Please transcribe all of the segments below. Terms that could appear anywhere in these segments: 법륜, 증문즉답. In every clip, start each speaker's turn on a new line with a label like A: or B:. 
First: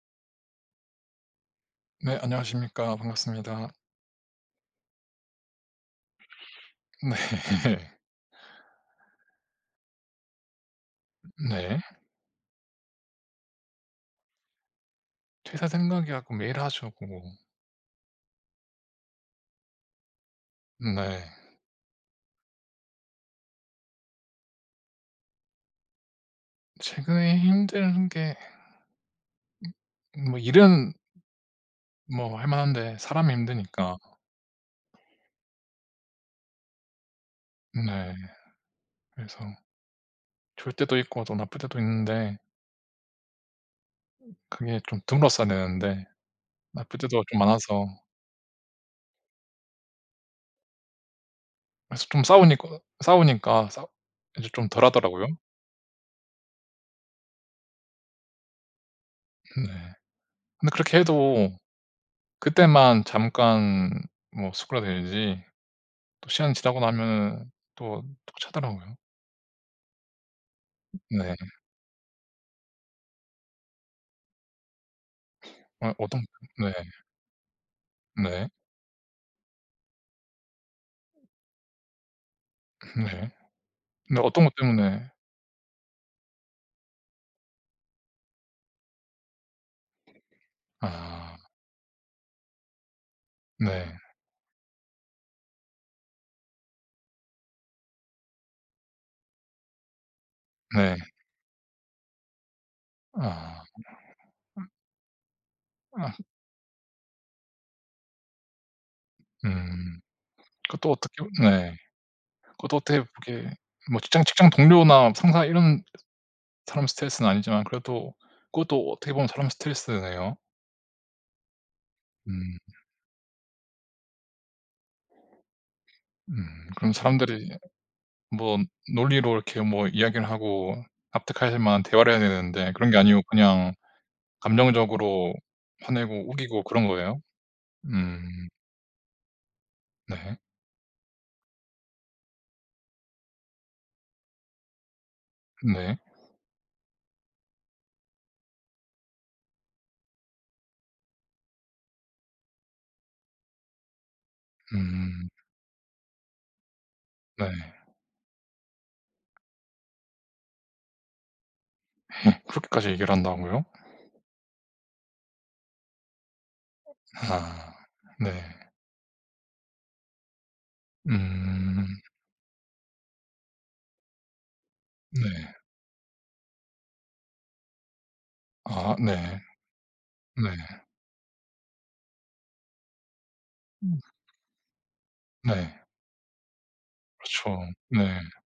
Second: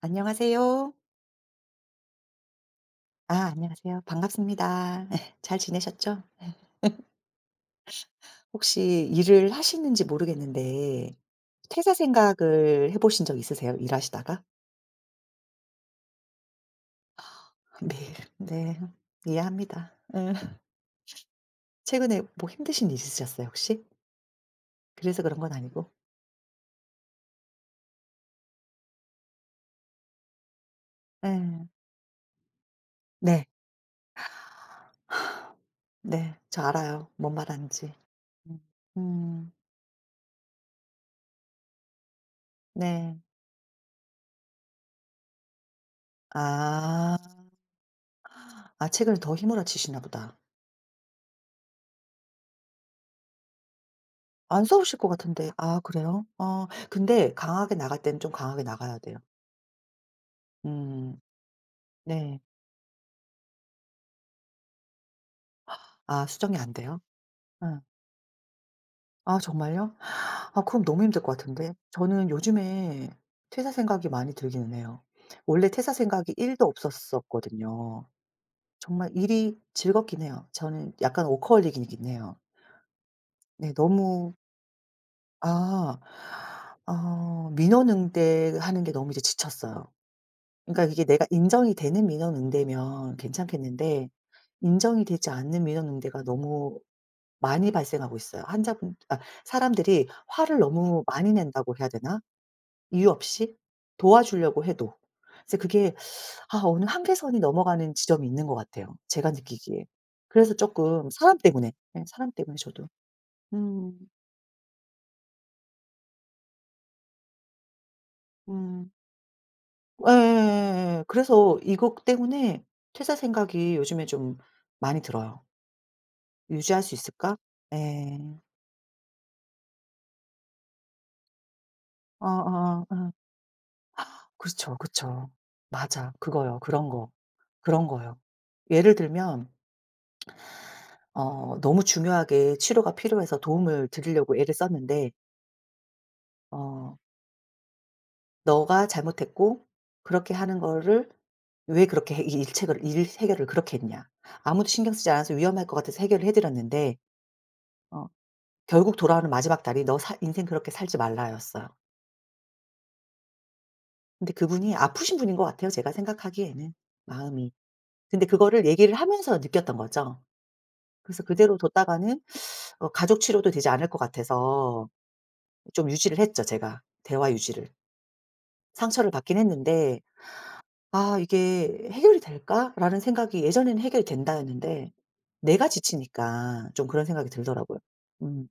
A: 안녕하세요.
B: 네, 안녕하십니까.
A: 아
B: 반갑습니다.
A: 안녕하세요. 반갑습니다. 잘 지내셨죠? 예,
B: 네.
A: 혹시 일을 하시는지 모르겠는데
B: 네.
A: 퇴사 생각을 해 보신 적 있으세요, 일하시다가?
B: 퇴사 생각이 하고 매일 하죠, 그거.
A: 네. 네. 이해합니다. 예.
B: 네.
A: 최근에 뭐 힘드신 일 있으셨어요, 혹시? 그래서 그런 건 아니고.
B: 최근에 힘든 게 뭐 일은
A: 예.
B: 뭐 할 만한데 사람이
A: 네.
B: 힘드니까.
A: 네. 저 알아요, 뭔 말하는지.
B: 네.
A: 음.
B: 그래서
A: 음.
B: 좋을 때도 있고 또 나쁠 때도 있는데
A: 네.
B: 그게 좀 드물었어야 되는데 나쁠 때도
A: 아.
B: 좀 많아서
A: 아 최근에 더 힘몰아치시나 보다.
B: 그래서 좀 싸우니까 싸우니까 싸 이제
A: 안
B: 좀
A: 싸우실 것
B: 덜하더라고요.
A: 같은데. 아 그래요? 근데 강하게 나갈 때는 좀 강하게 나가야 돼요.
B: 네. 근데 그렇게
A: 음
B: 해도
A: 네.
B: 그때만 잠깐 뭐 수그라들지
A: 아
B: 또 시간
A: 수정이 안
B: 지나고
A: 돼요?
B: 나면은
A: 응.
B: 또 차더라고요.
A: 아 정말요? 아 그럼 너무 힘들
B: 네.
A: 것 같은데. 저는 요즘에 퇴사 생각이 많이 들기는 해요. 원래 퇴사
B: 어떤
A: 생각이 1도
B: 네.
A: 없었었거든요.
B: 네.
A: 정말 일이 즐겁긴 해요. 저는 약간 워커홀릭이긴 해요.
B: 네.
A: 네
B: 근데
A: 너무
B: 어떤 것 때문에
A: 아 민원 응대하는 게 너무 이제 지쳤어요. 그러니까 이게 내가
B: 아
A: 인정이 되는 민원응대면
B: 네.
A: 괜찮겠는데 인정이 되지 않는 민원응대가 너무 많이 발생하고 있어요. 환자분 아 사람들이 화를
B: 네.
A: 너무 많이 낸다고 해야 되나? 이유 없이
B: 아.
A: 도와주려고 해도. 그래서 그게
B: 아
A: 아 어느 한계선이 넘어가는 지점이 있는 것 같아요, 제가 느끼기에.
B: 음.
A: 그래서
B: 그것도
A: 쪼끔
B: 어떻게
A: 사람 때문에
B: 네.
A: 예 사람 때문에
B: 그것도
A: 저도.
B: 어떻게 보게
A: 음.
B: 뭐 직장 동료나 상사 이런 사람 스트레스는 아니지만 그래도
A: 음.
B: 그것도 어떻게 보면 사람
A: 예예
B: 스트레스네요.
A: 예예 그래서 이것
B: 음.
A: 때문에 퇴사 생각이 요즘에 좀 많이 들어요.
B: 음.
A: 유지할
B: 그럼
A: 수 있을까?
B: 사람들이
A: 예.
B: 뭐 논리로 이렇게 뭐 이야기를 하고 납득하실 만한 대화를 해야
A: 어어
B: 되는데
A: 어.
B: 그런 게
A: 어.
B: 아니고 그냥
A: 그렇죠, 그죠.
B: 감정적으로
A: 맞아.
B: 화내고
A: 그거요.
B: 우기고 그런
A: 그런 거.
B: 거예요?
A: 그런 거요.
B: 음.
A: 예를 들면
B: 네.
A: 너무 중요하게 치료가 필요해서 도움을 드리려고 애를 썼는데
B: 네.
A: 어 "너가 잘못했고 그렇게 하는 거를 왜 그렇게 해 이 일 체결 일 해결을 그렇게 했냐. 아무도 신경 쓰지
B: 음.
A: 않아서 위험할 것 같아서 해결을 해 드렸는데
B: 네.
A: 어 결국 돌아오는 마지막 날이 '너 사 인생 그렇게 살지 말라.'였어요.
B: 뭐 그렇게까지 얘기를 한다고요?
A: 근데 그분이 아프신 분인 것 같아요, 제가 생각하기에는 마음이.
B: 아.
A: 근데
B: 네.
A: 그거를 얘기를 하면서 느꼈던 거죠. 그래서 그대로
B: 음.
A: 뒀다가는 가족 치료도 되지 않을 것 같아서
B: 네.
A: 좀 유지를 했죠 제가. 대화 유지를.
B: 아
A: 상처를
B: 네.
A: 받긴
B: 네.
A: 했는데 '아 이게 해결이 될까?'라는 생각이 예전에는
B: 음.
A: 해결이 된다였는데 내가
B: 네.
A: 지치니까 좀 그런 생각이
B: 그렇죠.
A: 들더라고요.
B: 네.
A: 음.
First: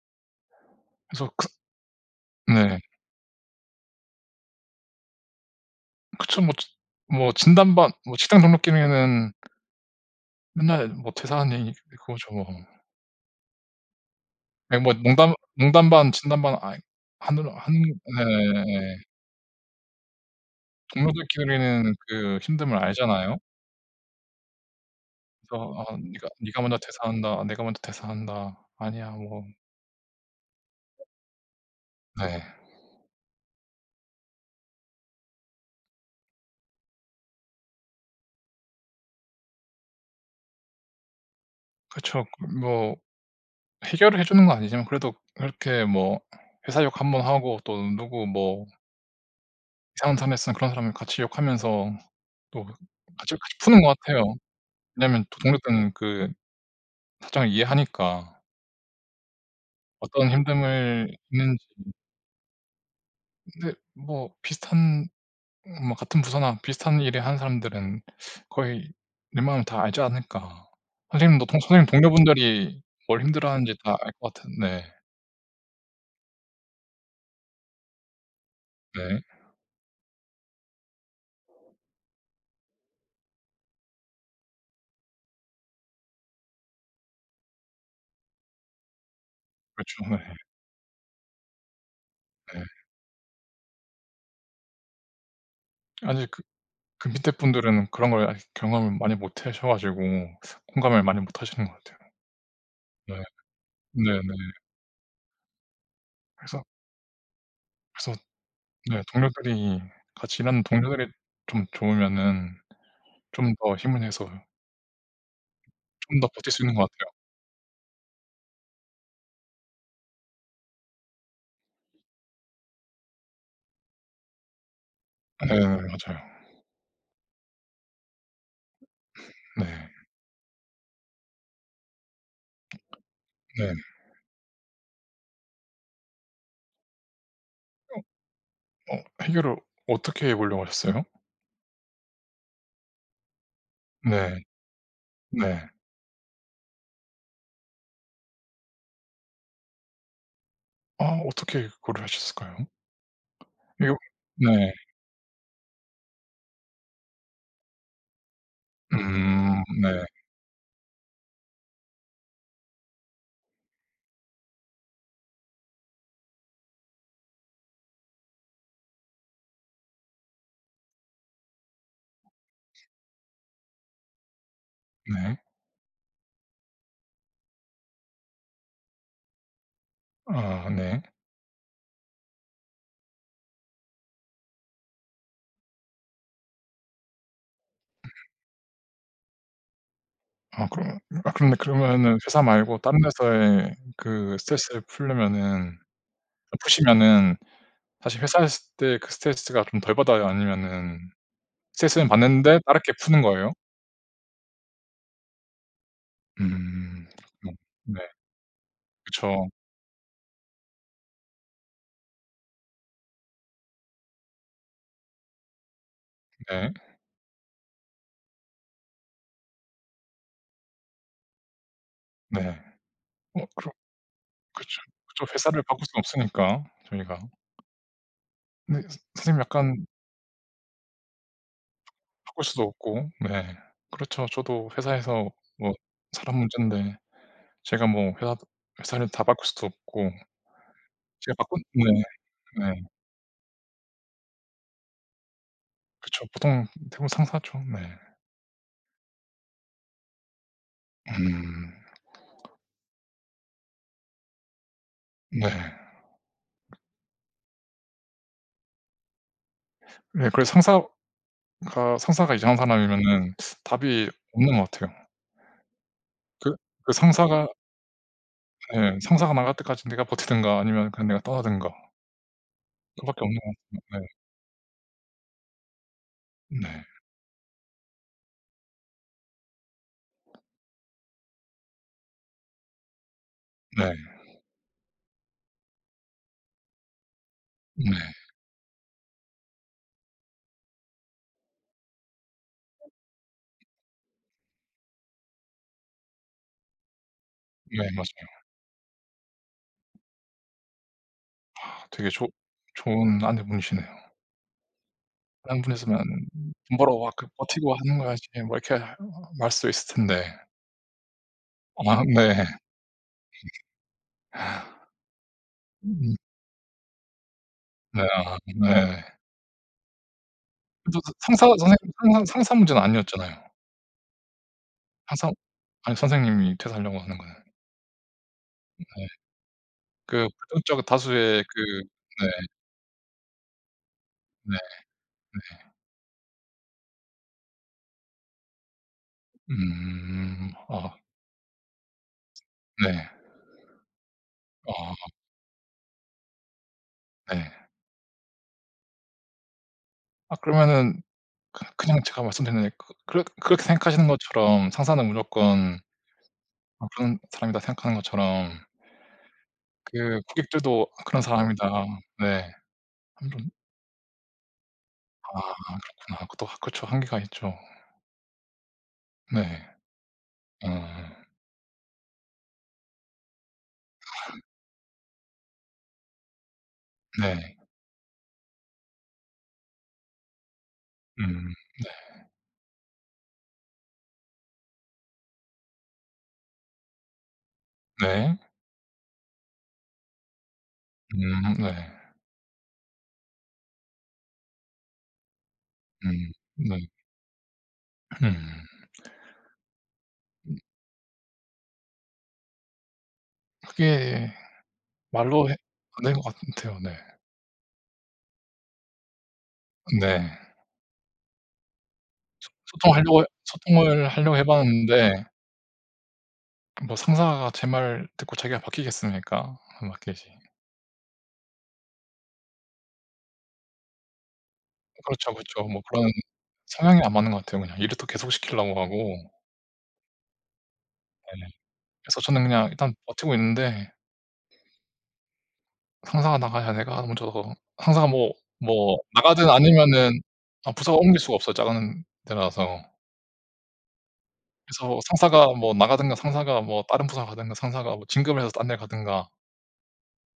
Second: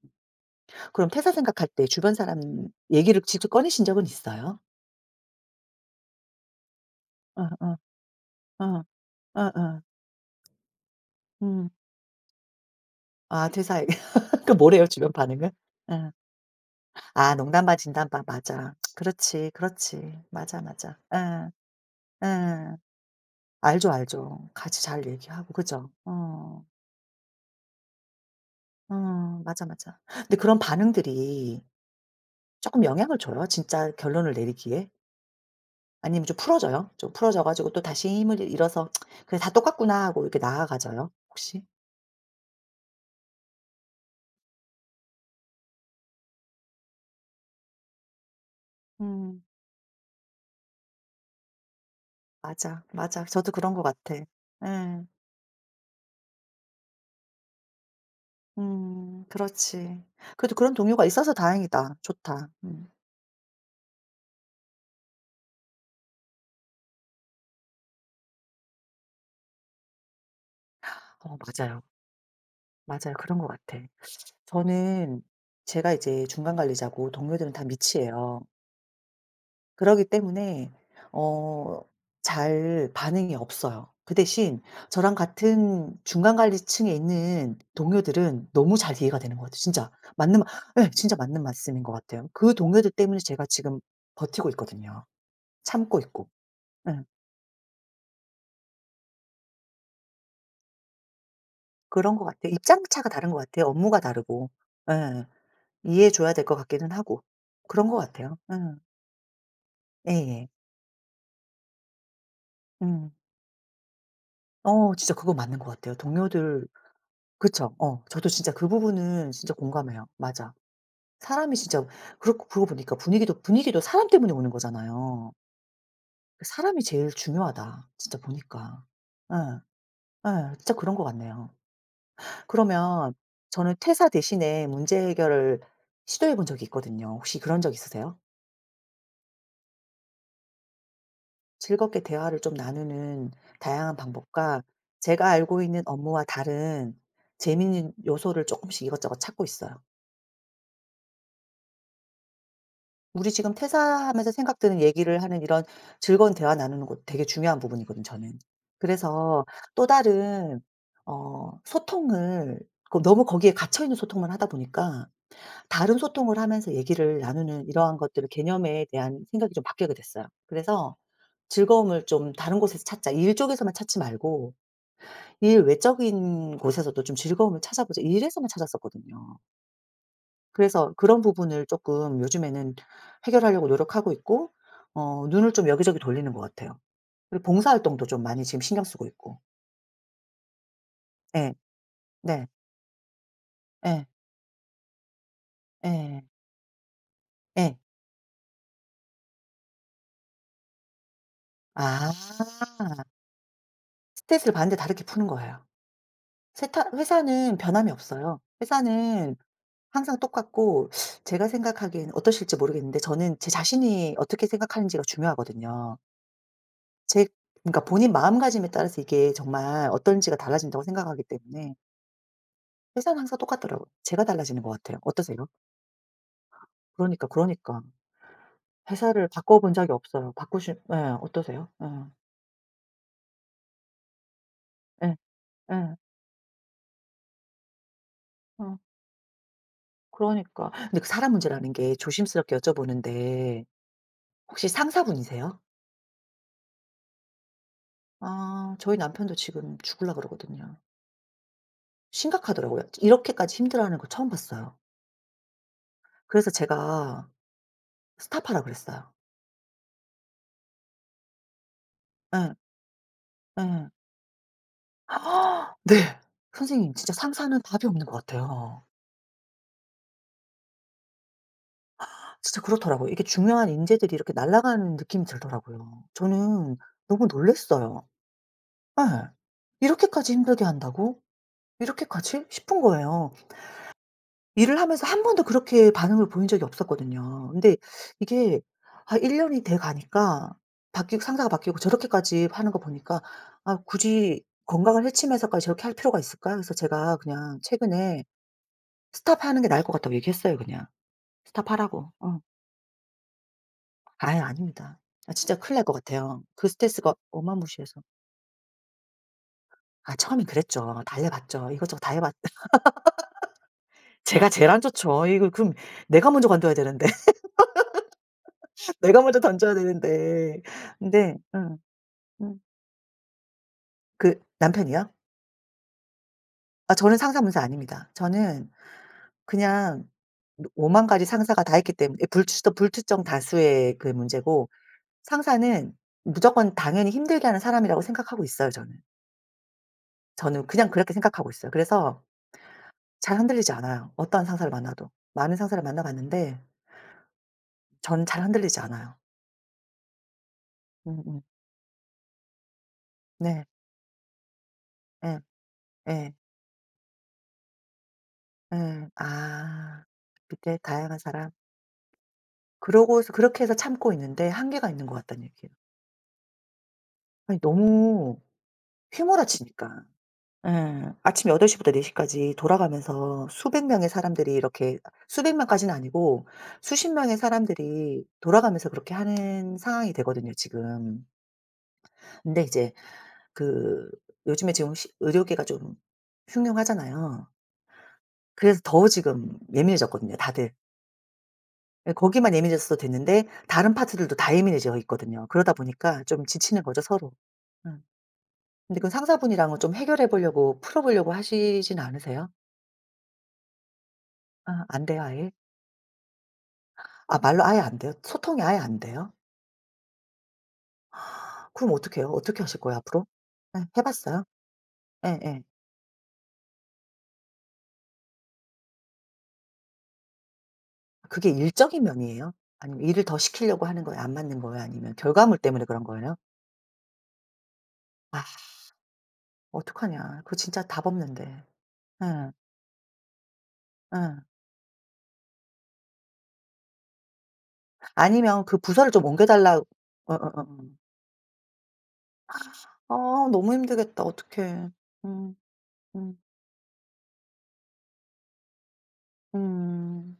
A: 그럼
B: 그래서
A: 퇴사
B: 그
A: 생각할 때 주변 사람
B: 네.
A: 얘기를 직접 꺼내신 적은 있어요?
B: 그쵸. 뭐 지 뭐
A: 어어.
B: 진단반 뭐 식당 등록기리
A: 어.
B: 는
A: 어어.
B: 맨날 뭐 퇴사한
A: 음.
B: 얘기 그거죠 뭐.
A: 아 퇴사 얘기. 그
B: 예
A: 뭐래요
B: 뭐
A: 주변
B: 농담
A: 반응은?
B: 농담 반
A: 예.
B: 진담 반 아이 하
A: 아
B: 느
A: 농담
B: 하는
A: 반 진담 반 맞아.
B: 네
A: 그렇지, 그렇지. 맞아, 맞아. 응
B: 동료들끼리는 그
A: 응
B: 힘듦을 알잖아요.
A: 알죠, 알죠. 같이 잘 얘기하고
B: 그래서
A: 그죠?
B: 아 "네가
A: 어.
B: 먼저 대사한다. 내가 먼저 대사한다." "아니야."
A: 어
B: 뭐
A: 맞아, 맞아. 근데 그런 반응들이
B: 네.
A: 조금 영향을 줘요? 진짜 결론을 내리기에? 아니면 좀 풀어져요? 좀 풀어져 가지고 또 다시 힘을 잃어서 '그래 다 똑같구나.' 하고 이렇게 나아가져요 혹시?
B: 그쵸. 그 뭐 해결을 해 주는 건 아니지만 그래도 그렇게 뭐 회사 욕 한 번 하고 또 누구 뭐
A: 음.
B: 이상한 사람 있으면 그런 사람 같이 욕하면서 또
A: 맞아, 맞아.
B: 같이
A: 저도
B: 같이
A: 그런
B: 푸는
A: 것
B: 것
A: 같아.
B: 같아요.
A: 응
B: 왜냐면 또 동료들은 그 사정을 이해하니까
A: 그렇지.
B: 어떤
A: 그래도 그런 동료가
B: 힘듦을
A: 있어서
B: 있는지
A: 다행이다. 좋다. 음.
B: 근데 뭐 비슷한 뭐 같은 부서나 비슷한 일을 하는 사람들은 거의 웬만하면 다 알지 않을까.
A: 어
B: 선생님도 동
A: 맞아요.
B: 선생님 동료분들이
A: 맞아요.
B: 뭘
A: 그런 것
B: 힘들어하는지
A: 같아.
B: 다 알 것 같은 네.
A: 저는 제가 이제 중간 관리자고 동료들은 다 미치예요.
B: 네.
A: 그러기 때문에 어 잘 반응이 없어요. 그 대신 저랑 같은 중간 관리층에 있는 동료들은 너무 잘 이해가 되는 것 같아요. 진짜
B: 그렇죠. 네.
A: 맞는 말 예 진짜 맞는 말씀인 것 같아요. 그
B: 네.
A: 동료들 때문에 제가 지금 버티고 있거든요. 참고
B: 아직
A: 있고.
B: 그
A: 예.
B: 그 밑에 분들은 그런 걸 아직 경험을 많이 못 하셔 가지고 공감을 많이 못 하시는 것 같아요.
A: 그런 것 같아요. 입장 차가
B: 네.
A: 다른 것 같아요. 업무가
B: 네네.
A: 다르고. 예. 이해해 줘야 될 것
B: 그래서
A: 같기는 하고. 그런 것
B: 그래서
A: 같아요. 예.
B: 네, 동료들이 같이
A: 예예.
B: 일하는 동료들이 좀 좋으면은
A: 음.
B: 좀 더 힘을 내서
A: 어 진짜 그거 맞는 것 같아요.
B: 좀 더 버틸 수
A: 동료들
B: 있는 것
A: 그쵸. 어 저도 진짜 그 부분은 진짜 공감해요. 맞아. 사람이 진짜 그렇고 그러고 보니까 분위기도 사람 때문에 오는 거잖아요.
B: 같아요. 네 네, 맞아요.
A: 그 '사람이 제일 중요하다.' 진짜 보니까. 예.
B: 네.
A: 예. 진짜 그런 것 같네요. 그러면
B: 네.
A: 저는 퇴사 대신에 문제 해결을 시도해 본 적이 있거든요. 혹시 그런 적 있으세요?
B: 해결을 어떻게 해 보려고 하셨어요?
A: 즐겁게 대화를 좀 나누는 다양한
B: 네.
A: 방법과 제가 알고
B: 네.
A: 있는 업무와 다른 재미있는 요소를 쪼끔씩 이것저것 찾고 있어요.
B: 아 어떻게 그거를 하셨을까요?
A: 우리 지금
B: 이거
A: 퇴사하면서 생각
B: 네.
A: 드는 얘기를 하는 이런 즐거운 대화 나누는 것도 되게 중요한 부분이거든 저는. 그래서 또
B: 네.
A: 다른 소통을 그 너무 거기에 갇혀 있는 소통만 하다 보니까 다른 소통을 하면서 얘기를 나누는 이러한 것들을 개념에 대한 생각이 좀 바뀌게 됐어요. 그래서 즐거움을 좀 다른 곳에서 찾자. 일 쪽에서만 찾지 말고
B: 네.
A: 일 외적인 곳에서도 좀 즐거움을 찾아보자. 일에서만 찾았었거든요.
B: 아
A: 그래서
B: 네.
A: 그런 부분을 조금 요즘에는 해결하려고 노력하고 있고 눈을 좀 여기저기 돌리는 것 같아요. 그리고 봉사 활동도 좀 많이 지금 신경 쓰고 있고.
B: 아 그럼 아
A: 예.
B: 그런데 그러면은 회사
A: 네.
B: 말고 다른 회사에
A: 예.
B: 그 스트레스를 풀려면은
A: 예.
B: 푸시면은
A: 예.
B: 사실 회사 있을 때 그 스트레스가 좀 덜 받아요? 아니면은 스트레스는
A: 아.
B: 받는데 다르게 푸는 거예요?
A: 스트레스를 받는데 다르게 푸는 거예요. 세타
B: 음. 그렇군요.
A: 회사는 변함이
B: 네.
A: 없어요. 회사는
B: 그쵸.
A: 항상 똑같고 제가 생각하기에는 어떠실지 모르겠는데 저는 제 자신이 어떻게 생각하는지가 중요하거든요.
B: 네.
A: 제 그러니까 본인 마음가짐에 따라서 이게 정말 어떤지가 달라진다고 생각하기 때문에
B: 네.
A: 회사는 항상
B: 그럼
A: 똑같더라고요. 제가 달라지는 것
B: 그쵸.
A: 같아요.
B: 그쵸.
A: 어떠세요?
B: 회사를 바꿀 순 없으니까 저희가.
A: 그러니까, 그러니까.
B: 근데 스
A: 회사를
B: 선생님
A: 바꿔본
B: 약간
A: 적이 없어요. 바꾸신 예. 어떠세요? 예.
B: 바꿀 수도 없고 네. 그렇죠. 저도
A: 예.
B: 회사에서 뭐
A: 예.
B: 사람 문제인데 제가 뭐 회사
A: 어
B: 회사를 다 바꿀 수도 없고
A: 그러니까. 근데 그 사람
B: 제가 바꾼
A: 문제라는
B: 네
A: 게 조심스럽게
B: 네.
A: 여쭤보는데 혹시 상사분이세요?
B: 그쵸. 보통 대부분 상사죠. 네.
A: 아 저희 남편도 지금 죽을라 그러거든요.
B: 음.
A: 심각하더라고요. 이렇게까지 힘들어하는 거 처음 봤어요.
B: 네.
A: 그래서 제가 스탑하라 그랬어요.
B: 네 그래서 상사가 이상한
A: 예.
B: 사람이면은
A: 예.
B: 답이 없는 것 같아요.
A: 네.
B: 그 그
A: 선생님 진짜
B: 상사가
A: 상사는 답이 없는 것 같아요.
B: 예 상사가 나갈 때까지 내가 버티든가 아니면 그냥 내가 떠나든가
A: 진짜 그렇더라고요.
B: 그밖에
A: 이게
B: 없는 것
A: 중요한
B: 같아요. 네.
A: 인재들이 이렇게 날아가는 느낌이 들더라고요. 저는
B: 네.
A: 너무 놀랐어요. 예. '이렇게까지 힘들게 한다고? 이렇게까지?' 싶은 거예요.
B: 네.
A: 일을 하면서 한 번도 그렇게 반응을 보인 적이 없었거든요. 근데
B: 네.
A: 이게 아 1년 년이 돼 가니까 바뀌고 상사가 바뀌고 저렇게까지 하는 거 보니까 '아 굳이 건강을 해치면서까지 저렇게 할 필요가 있을까?' 그래서 제가 그냥
B: 네
A: 최근에
B: 맞아요.
A: "스톱하는 게 나을 것 같다."고 얘기했어요 그냥.
B: 되게
A: 스톱하라고.
B: 좋
A: 어.
B: 좋은 아내분이시네요.
A: 아유 아닙니다. 아 진짜
B: 다른
A: 큰일 날 것
B: 분이었으면
A: 같아요. 그
B: 돈 벌어 와
A: 스트레스가
B: 그 버티고 하는
A: 어마무시해서.
B: 거야지 뭐 이렇게 하 말 수 있을
A: 아
B: 텐데.
A: 처음엔 그랬죠. 달래봤죠. 이것저것
B: 아
A: 다 해봤
B: 네.
A: 제가 제일 안 좋죠. 이거 그럼
B: 음.
A: 내가 먼저 관둬야 되는데.
B: 네 아 네.
A: 내가 먼저 던져야 되는데.
B: 그래도 그
A: 근데
B: 상사 선생님
A: 응.
B: 상사
A: 응.
B: 문제는 아니었잖아요.
A: 그 남편이요?
B: 상사 아니 선생님이
A: 아
B: 퇴사하려고 하는
A: 저는
B: 거는.
A: 상사 문사 아닙니다. 저는
B: 네.
A: 그냥
B: 그
A: 뭐
B: 불특정
A: 오만 가지
B: 다수의
A: 상사가 다
B: 그
A: 있기 때문에
B: 네
A: 불출정 불특정 다수의 그
B: 네
A: 문제고
B: 네.
A: 상사는 무조건 당연히 힘들게 하는 사람이라고 생각하고 있어요 저는.
B: 음.
A: 저는 그냥
B: 아
A: 그렇게 생각하고 있어요. 그래서
B: 네.
A: 잘 흔들리지 않아요 어떠한 상사를 만나도.
B: 아
A: 많은 상사를 만나 봤는데
B: 네.
A: 저는 잘 흔들리지 않아요.
B: 아 그러면은
A: 음음.
B: 그 그냥 제가 말씀드린 그 그렇게
A: 네.
B: 생각하시는 것처럼 상사는
A: 예.
B: 무조건
A: 예.
B: 아 그런 사람이다 생각하는 것처럼
A: 예. 아.
B: 그
A: 밑에
B: 고객들도
A: 다양한
B: 그런
A: 사람.
B: 사람이다. 네.
A: 그러고서
B: 한번
A: 그렇게 해서 참고 있는데 한계가 있는 것
B: 아
A: 같다는 얘기예요.
B: 그렇구나. 그것도 그쵸. 한계가 있죠.
A: 아니 너무
B: 네.
A: 휘몰아치니까. 예.
B: 아
A: 아침 8시 시부터 4시 시까지 돌아가면서 수백 명의 사람들이 이렇게 수백 명까지는 아니고 수십 명의
B: 네.
A: 사람들이 돌아가면서 그렇게 하는 상황이 되거든요 지금.
B: 음
A: 근데 이제 그 요즘에 지금 시 의료계가 좀 흉흉하잖아요.
B: 네.
A: 그래서 더 지금 예민해졌거든요 다들.
B: 네.
A: 예 거기만 예민해졌어도 됐는데 다른 파트들도 다 예민해져 있거든요. 그러다 보니까 좀
B: 네.
A: 지치는 거죠 서로. 응.
B: 음.
A: 근데 그 상사분이랑은 좀 해결해 보려고 풀어 보려고 하시진 않으세요?
B: 그게
A: 아 안 돼요
B: 말로
A: 아예?
B: 해 안 되는 것 같아요. 네.
A: 아 말로 아예 안 돼요? 소통이 아예 안 돼요?
B: 네.
A: 그럼 어떡해요? 어떻게 하실 거예요
B: 소통하려고
A: 앞으로? 예 해
B: 소통을 하려고 해
A: 봤어요?
B: 봤는데
A: 예예.
B: 뭐 상사가 제 말 듣고 자기가 바뀌겠습니까? 안 바뀌지.
A: 그게 일적인 면이에요? 아니면 일을 더 시키려고 하는 거예요? 안 맞는 거예요? 아니면
B: 그렇죠,
A: 결과물
B: 그렇죠. 뭐
A: 때문에 그런
B: 그런
A: 거예요?
B: 성향이 안 맞는 것 같아요 그냥. 일을 또 계속
A: 아
B: 시키려고 하고.
A: 어떡하냐. 그거 진짜 답
B: 네.
A: 없는데.
B: 그래서 저는
A: 응
B: 그냥 일단 버티고 있는데
A: 응
B: 상사가 나가야 내가 먼저 상사가 뭐
A: 아니면 그
B: 뭐
A: 부서를 좀 옮겨
B: 나가든
A: 달라
B: 아니면은
A: 어어어어.
B: 아 부서가 옮길 수가 없어요, 작은 데라서.
A: 아 너무 힘들겠다. 어떡해.
B: 그래서 상사가
A: 음.
B: 뭐 나가든가
A: 음.
B: 상사가 뭐 다른 부서 가든가 상사가 뭐 진급을 해서 딴 데 가든가
A: 음.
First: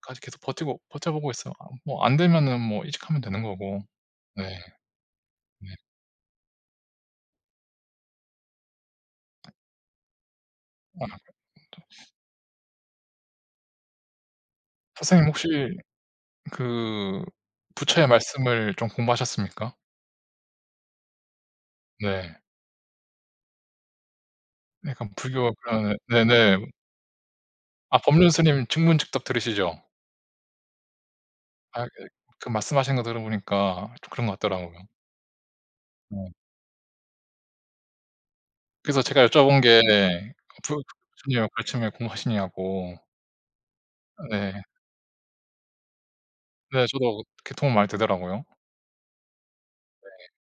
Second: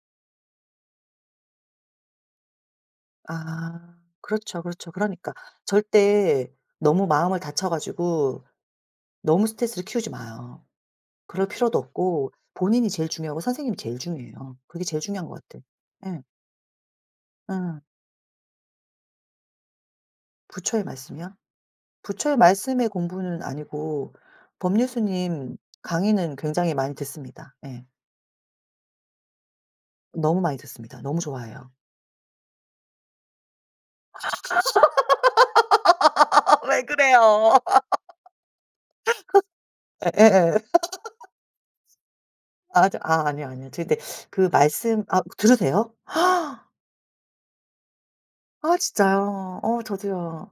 B: 까지 계속 버티고 버텨 보고 있어요. 아 뭐 안 되면은 뭐 이직하면 되는 거고.
A: 아.
B: 네.
A: 그렇죠, 그렇죠. 그러니까
B: 네.
A: 절대 너무 마음을 다쳐 가지고 너무 스트레스를 키우지 마요.
B: 아
A: 그럴 필요도 없고 본인이 제일 중요하고 선생님이 제일 중요해요. 그게 제일
B: 선생님
A: 중요한 것
B: 혹시
A: 같아. 응
B: 그
A: 응
B: 부처의 말씀을 좀 공부하셨습니까?
A: 부처의 말씀이요?
B: 네.
A: 부처의 말씀의 공부는 아니고 법률
B: 약간 불교
A: 스님
B: 그런
A: 강의는
B: 네네.
A: 굉장히 많이 듣습니다. 예.
B: 아 법륜 스님 증문즉답 들으시죠?
A: 너무 많이 듣습니다. 너무 좋아해요.
B: 아 예. 그 말씀하신 거 들어보니까 좀 그런 것 같더라고요. 네.
A: 아 왜 그래요?
B: 그래서 제가 여쭤본 게
A: 예예예.
B: 부 부모님은 가르침에
A: 아
B: 공부하시냐고.
A: 저 아 아니요, 아니요. 저 근데 그
B: 네.
A: 말씀 아 들으세요?
B: 네 저도 그게 도움 많이 되더라고요.
A: 아 진짜요? 어 저도요.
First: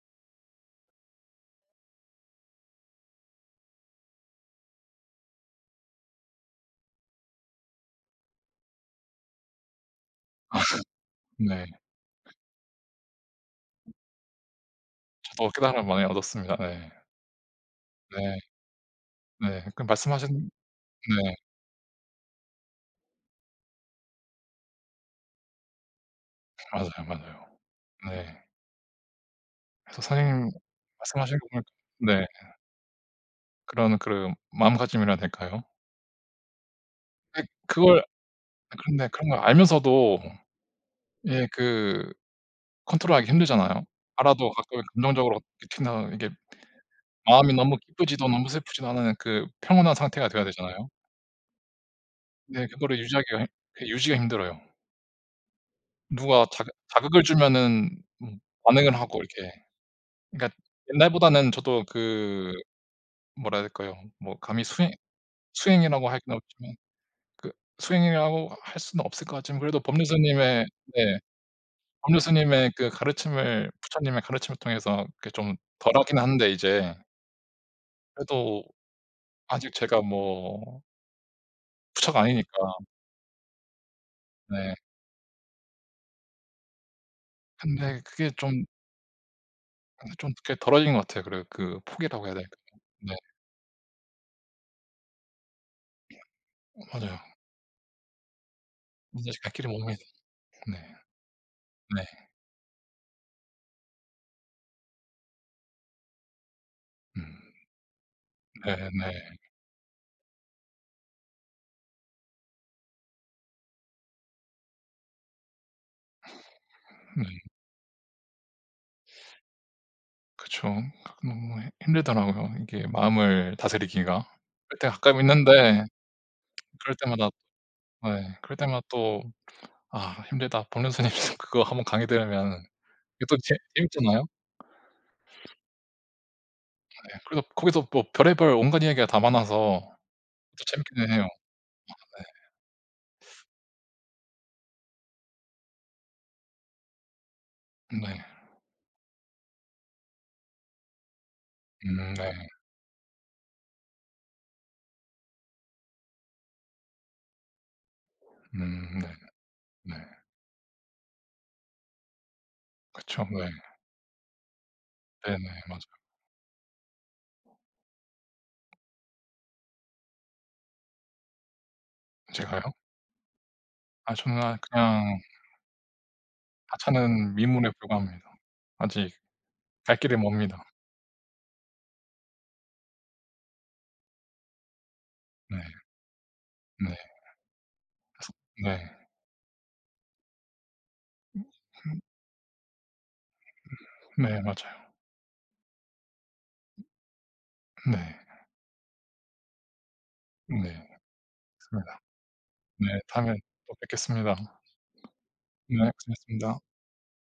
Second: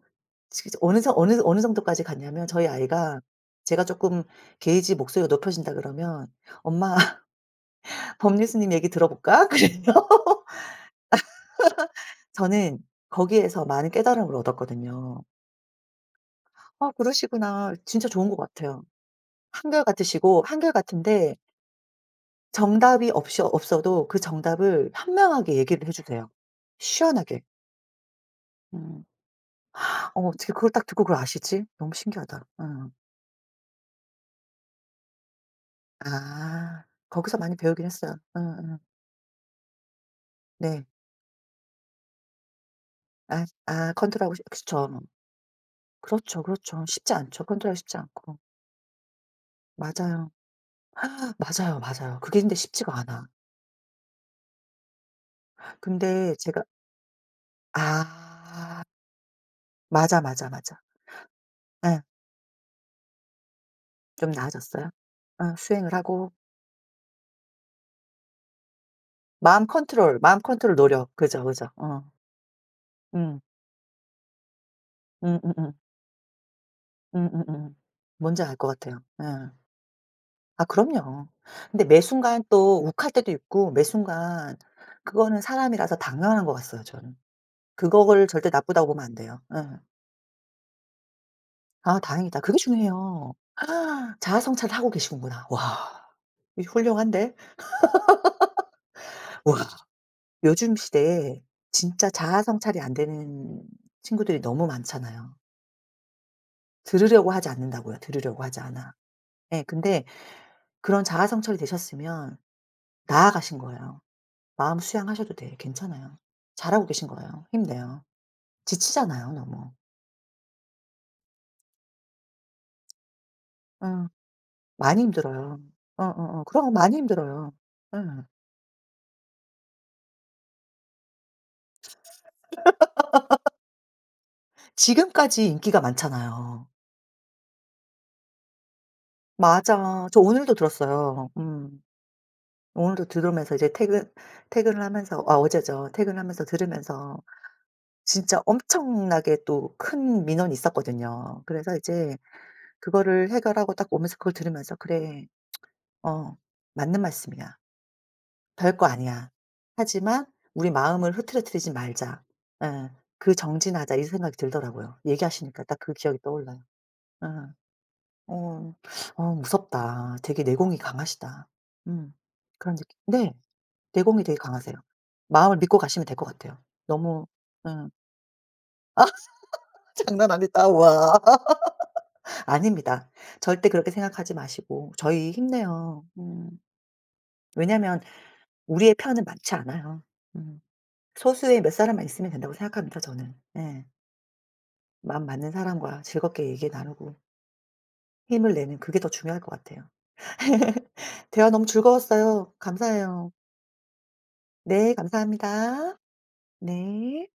A: 지 어느 정 어느 정도까지 갔냐면 저희 아이가 제가 쪼끔 게이지 목소리가 높아진다 그러면 "엄마 법률 스님 얘기 들어볼까?" 그래요.
B: 네.
A: 저는 거기에서 많은 깨달음을 얻었거든요.
B: 저도 깨달음을 많이 얻었습니다. 네.
A: 아 그러시구나. 진짜 좋은 것
B: 네.
A: 같아요.
B: 네. 그
A: 한결같으시고
B: 말씀하신 네.
A: 한결같은데 정답이 없이 없어도 그 정답을 현명하게 얘기를 해 주세요.
B: 맞아요,
A: 시원하게.
B: 맞아요. 네.
A: 음.
B: 그래서
A: 어
B: 선생님
A: 어떻게 그걸 딱 듣고 그걸
B: 말씀하신 거
A: 아시지?
B: 보니까
A: 너무
B: 네.
A: 신기하다. 음.
B: 그런 그 마음가짐이라 해야 될까요?
A: 아 거기서
B: 예
A: 많이 배우긴
B: 그걸
A: 했어요. 음음.
B: 근데 그런 걸 알면서도
A: 네.
B: 예 그 컨트롤하기
A: 아
B: 힘들잖아요.
A: 아 컨트롤하고 싶
B: 알아도 가끔
A: 그쵸.
B: 감정적으로 특히나 이게
A: 그렇죠, 그렇죠. 쉽지 않죠.
B: 마음이 너무
A: 컨트롤하기 쉽지
B: 기쁘지도
A: 않고.
B: 너무 슬프지도 않은 그 평온한 상태가
A: 맞아요.
B: 돼야 되잖아요.
A: 맞아요, 맞아요. 그게 근데
B: 네.
A: 쉽지가
B: 그거를
A: 않아.
B: 유지하기가 힘 그 유지가 힘들어요.
A: 근데
B: 누가
A: 제가
B: 자극 자극을 주면은
A: 아
B: 반응을 하고 이렇게
A: 맞아, 맞아,
B: 그러니까
A: 맞아.
B: 옛날보다는 저도
A: 예.
B: 그 뭐라 해야 될까요?
A: 좀
B: 뭐 감히
A: 나아졌어요?
B: 수행
A: 어 수행을
B: 수행이라고 하긴
A: 하고
B: 어렵지만 그 수행이라고 할 수는 없을 것 같지만
A: 마음
B: 그래도
A: 컨트롤, 마음
B: 법률스님의
A: 컨트롤 노력.
B: 네
A: 그죠, 그죠. 어.
B: 법률스님의 그
A: 음.
B: 가르침을 부처님의 가르침을 통해서 그게 좀
A: 음음음.
B: 덜하긴 한데 이제
A: 음음음. 뭔지 알
B: 그래도
A: 것 같아요. 예.
B: 아직 제가
A: 아
B: 뭐
A: 그럼요. 근데 매
B: 부처가
A: 순간
B: 아니니까.
A: 또 욱할 때도 있고 매 순간
B: 네.
A: 그거는 사람이라서 당연한 것 같아요 저는.
B: 근데
A: 그거를
B: 그게
A: 절대
B: 좀
A: 나쁘다고 보면 안 돼요. 예.
B: 그게 덜어진 것 같아요. 그래 그
A: 아
B: 폭이라고 해야
A: 다행이다. 그게
B: 될까요? 네.
A: 중요해요. 아, 자아 성찰을 하고 계시는구나. 와 이
B: 맞아요.
A: 훌륭한데?
B: 이제 갈
A: 와
B: 길이 멉니다.
A: 요즘
B: 네.
A: 시대에 진짜
B: 네.
A: 자아 성찰이 안 되는 친구들이 너무 많잖아요.
B: 음.
A: 들으려고 하지 않는다고요. 들으려고 하지
B: 네네.
A: 않아.
B: 네.
A: 예. 근데 그런 자아 성찰이 되셨으면 나아가신 거예요. 마음 수양하셔도 돼요. 괜찮아요. 잘하고 계신
B: 네.
A: 거예요. 힘내요. 지치잖아요 너무.
B: 그쵸. 너무 힘 힘들더라고요. 이게 마음을 다스리기가.
A: 어.
B: 그럴 때가
A: 많이
B: 가끔
A: 힘들어요.
B: 있는데
A: 어어어. 그럼
B: 그럴
A: 많이
B: 때마다
A: 힘들어요. 응.
B: 네 그럴 때마다 또 '아 힘들다.' 법륜스님 그거 한번 강의 들으면 이게 또 재 재밌잖아요.
A: 지금까지 인기가 많잖아요.
B: 네. 그래서 거기서 뭐 별의별 온갖 이야기가 다 많아서
A: 맞아. 저 오늘도
B: 또 재밌기는 해요.
A: 들었어요. 음. 오늘도 들으면서 이제 퇴근을 하면서 아 어제죠. 퇴근하면서 들으면서
B: 네.
A: 진짜 엄청나게 또 큰 민원이 있었거든요. 그래서 이제
B: 네.
A: 그거를 해결하고 딱 오면서 그걸 들으면서 '그래. 어 맞는 말씀이야. 별거
B: 네.
A: 아니야.
B: 네.
A: 하지만 우리 마음을 흐트러뜨리지 말자. 예.
B: 그쵸.
A: 그
B: 네.
A: 정진하자.' 이 생각이 들더라고요.
B: 네네.
A: 얘기하시니까 딱
B: 맞아요.
A: 그 기억이 떠올라요. 예. 어. 어 무섭다. 되게 내공이 강하시다. 음.
B: 제가요?
A: 그런 느낌 네. 내공이 되게
B: 저는
A: 강하세요.
B: 그냥
A: 마음을 믿고 가시면 될 것 같아요. 너무
B: 하찮은 미문에
A: 음.
B: 불과합니다. 아직 갈 길이
A: 장난
B: 멉니다.
A: 아니다. 와. 아닙니다. 절대 그렇게 생각하지 마시고 저희
B: 네.
A: 힘내요. 음.
B: 네.
A: 왜냐면
B: 네.
A: 우리의 편은 많지 않아요. 음. 소수의 몇 사람만 있으면 된다고 생각합니다 저는. 예.
B: 네 맞아요.
A: 마음 맞는 사람과 즐겁게 얘기 나누고
B: 네.
A: 힘을 내는 그게 더 중요할 것 같아요.
B: 네.
A: 대화 너무
B: 맞습니다.
A: 즐거웠어요.
B: 네.
A: 감사해요.
B: 다음에 또 뵙겠습니다.
A: 네
B: 네.
A: 감사합니다.
B: 고생하셨습니다.
A: 네.